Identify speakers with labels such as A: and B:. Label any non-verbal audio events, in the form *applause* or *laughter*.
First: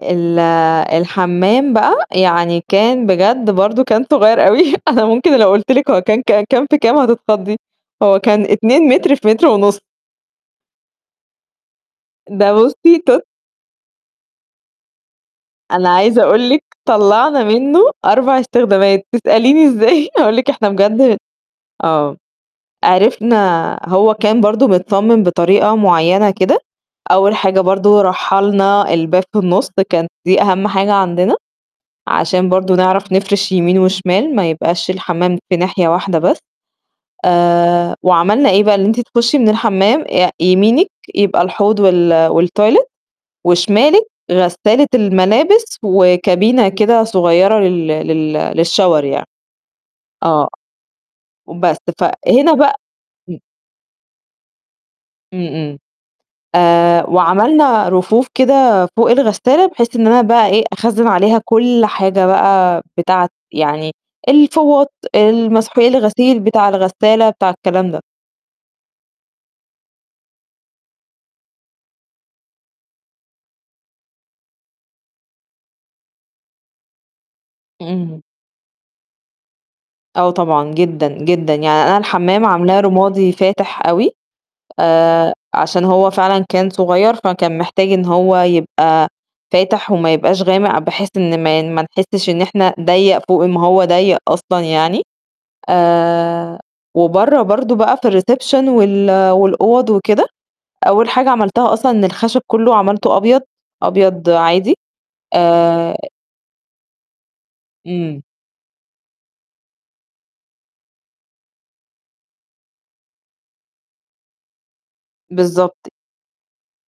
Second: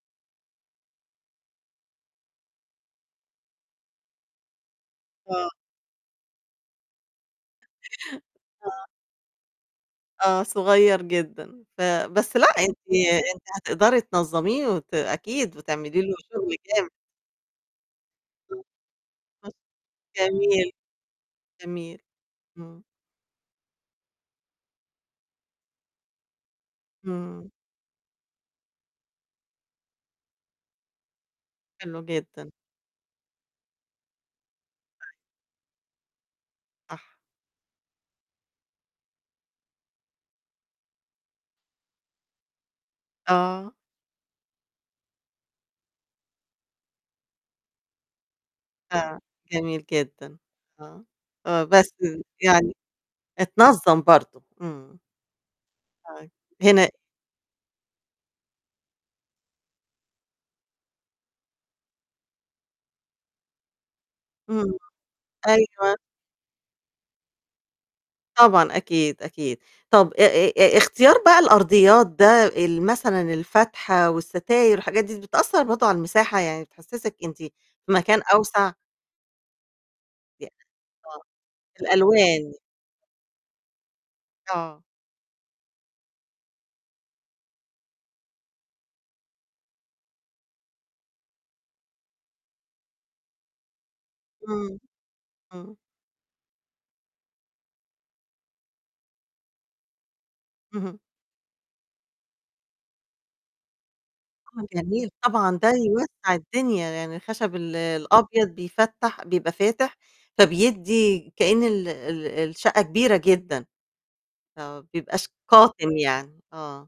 A: ال الحمّام بقى يعني كان بجد برضه كان صغير أوي أنا ممكن لو
B: آه.
A: قلت لِك هو كان ك كام في كام هتتخضي هو كان 2
B: آه.
A: متر في متر ونُص.
B: آه، صغير جدًا، ف بس لأ
A: ده
B: أنتِ
A: بُصّي ت
B: أنتِ هتقدري تنظميه وت أكيد
A: أنا
B: وتعملي له
A: عايزة أقول
B: شغل
A: لِك
B: جامد.
A: طلّعنا منه 4 استخدامات،
B: *unintelligible*
A: تسأليني إزاي أقول لِك إحنا
B: جميل.
A: بجد
B: جميل.
A: آه،
B: امم.
A: عرفنا هو كان برضه متصمم بطريقة معينة كده، أول
B: امم.
A: حاجة برضه رحّلنا الباب في النُص كان دي أهم حاجة عندنا
B: حلو
A: عشان
B: جدًا.
A: برضه نعرف نفرش يمين وشمال ما يبقاش
B: *unintelligible*
A: الحمّام في ناحية واحدة بس.
B: صح.
A: آآ، وعملنا إيه بقى، إن أنتِ تخشي من الحمّام آآ يمينِك يبقى الحوض وال والتويلت
B: آه.
A: وشمالِك غسالة الملابس وكابينة كده صغيرة لل لل للشاور
B: آه،
A: يعني.
B: جميل جدًا،
A: آه،
B: آه، آه،
A: وبس،
B: بس
A: فهنا بق
B: يعني
A: امم.
B: اتنظم برضه، امم.
A: امم، امم.
B: أي هنا
A: آآ، وعملنا رفوف كده فوق الغسالة بحيث إن أنا بقى إيه، أخزن عليها كل حاجة بقى بتاعة يعني
B: امم.
A: الفوط، المسحوق
B: أيوه
A: الغسيل بتاع الغسالة بتاع الكلام ده.
B: طبعًا أكيد، أكيد. طب آآ آآ اختيار بقى الأرضيات ده ال مثلًا الفتحة والستاير وحاجات دي بتأثر برضه على المساحة، يعني بتحسسِك أنتِ في مكان
A: امم.
B: أوسع؟
A: آه،
B: يأ
A: طبعًا جدًا،
B: آه،
A: جدًا. يعني أنا الحمّام
B: الألوان.
A: عاملاها رمادي فاتح أوي
B: آه.
A: آآ، عشان هو فعلًا كان صغير فكان محتاج إن هو يبقى فاتح وما يبقاش غامق بحيث إن ما ما نحسش إن إحنا ضيّق فوق ما هو ضيّق أصلًا
B: امم.
A: يعني،
B: امم.
A: آآ، وبرّه برضه بقى في الreception وال والأوض وكده،
B: اهم.
A: أول حاجة عملتها أصلًا إن الخشب كلّه عملته أبيض، أبيض
B: آه
A: عادي
B: جميل طبعًا، ده
A: آآ
B: يوسّع الدنيا، يعني الخشب ال
A: امم.
B: الأبيض بيفتّح، بيبقى فاتح، فبيدي كأن ال ال الشقة كبيرة جدًا. آه، ما بيبقاش
A: بالضبط.
B: قاتم يعني، آه.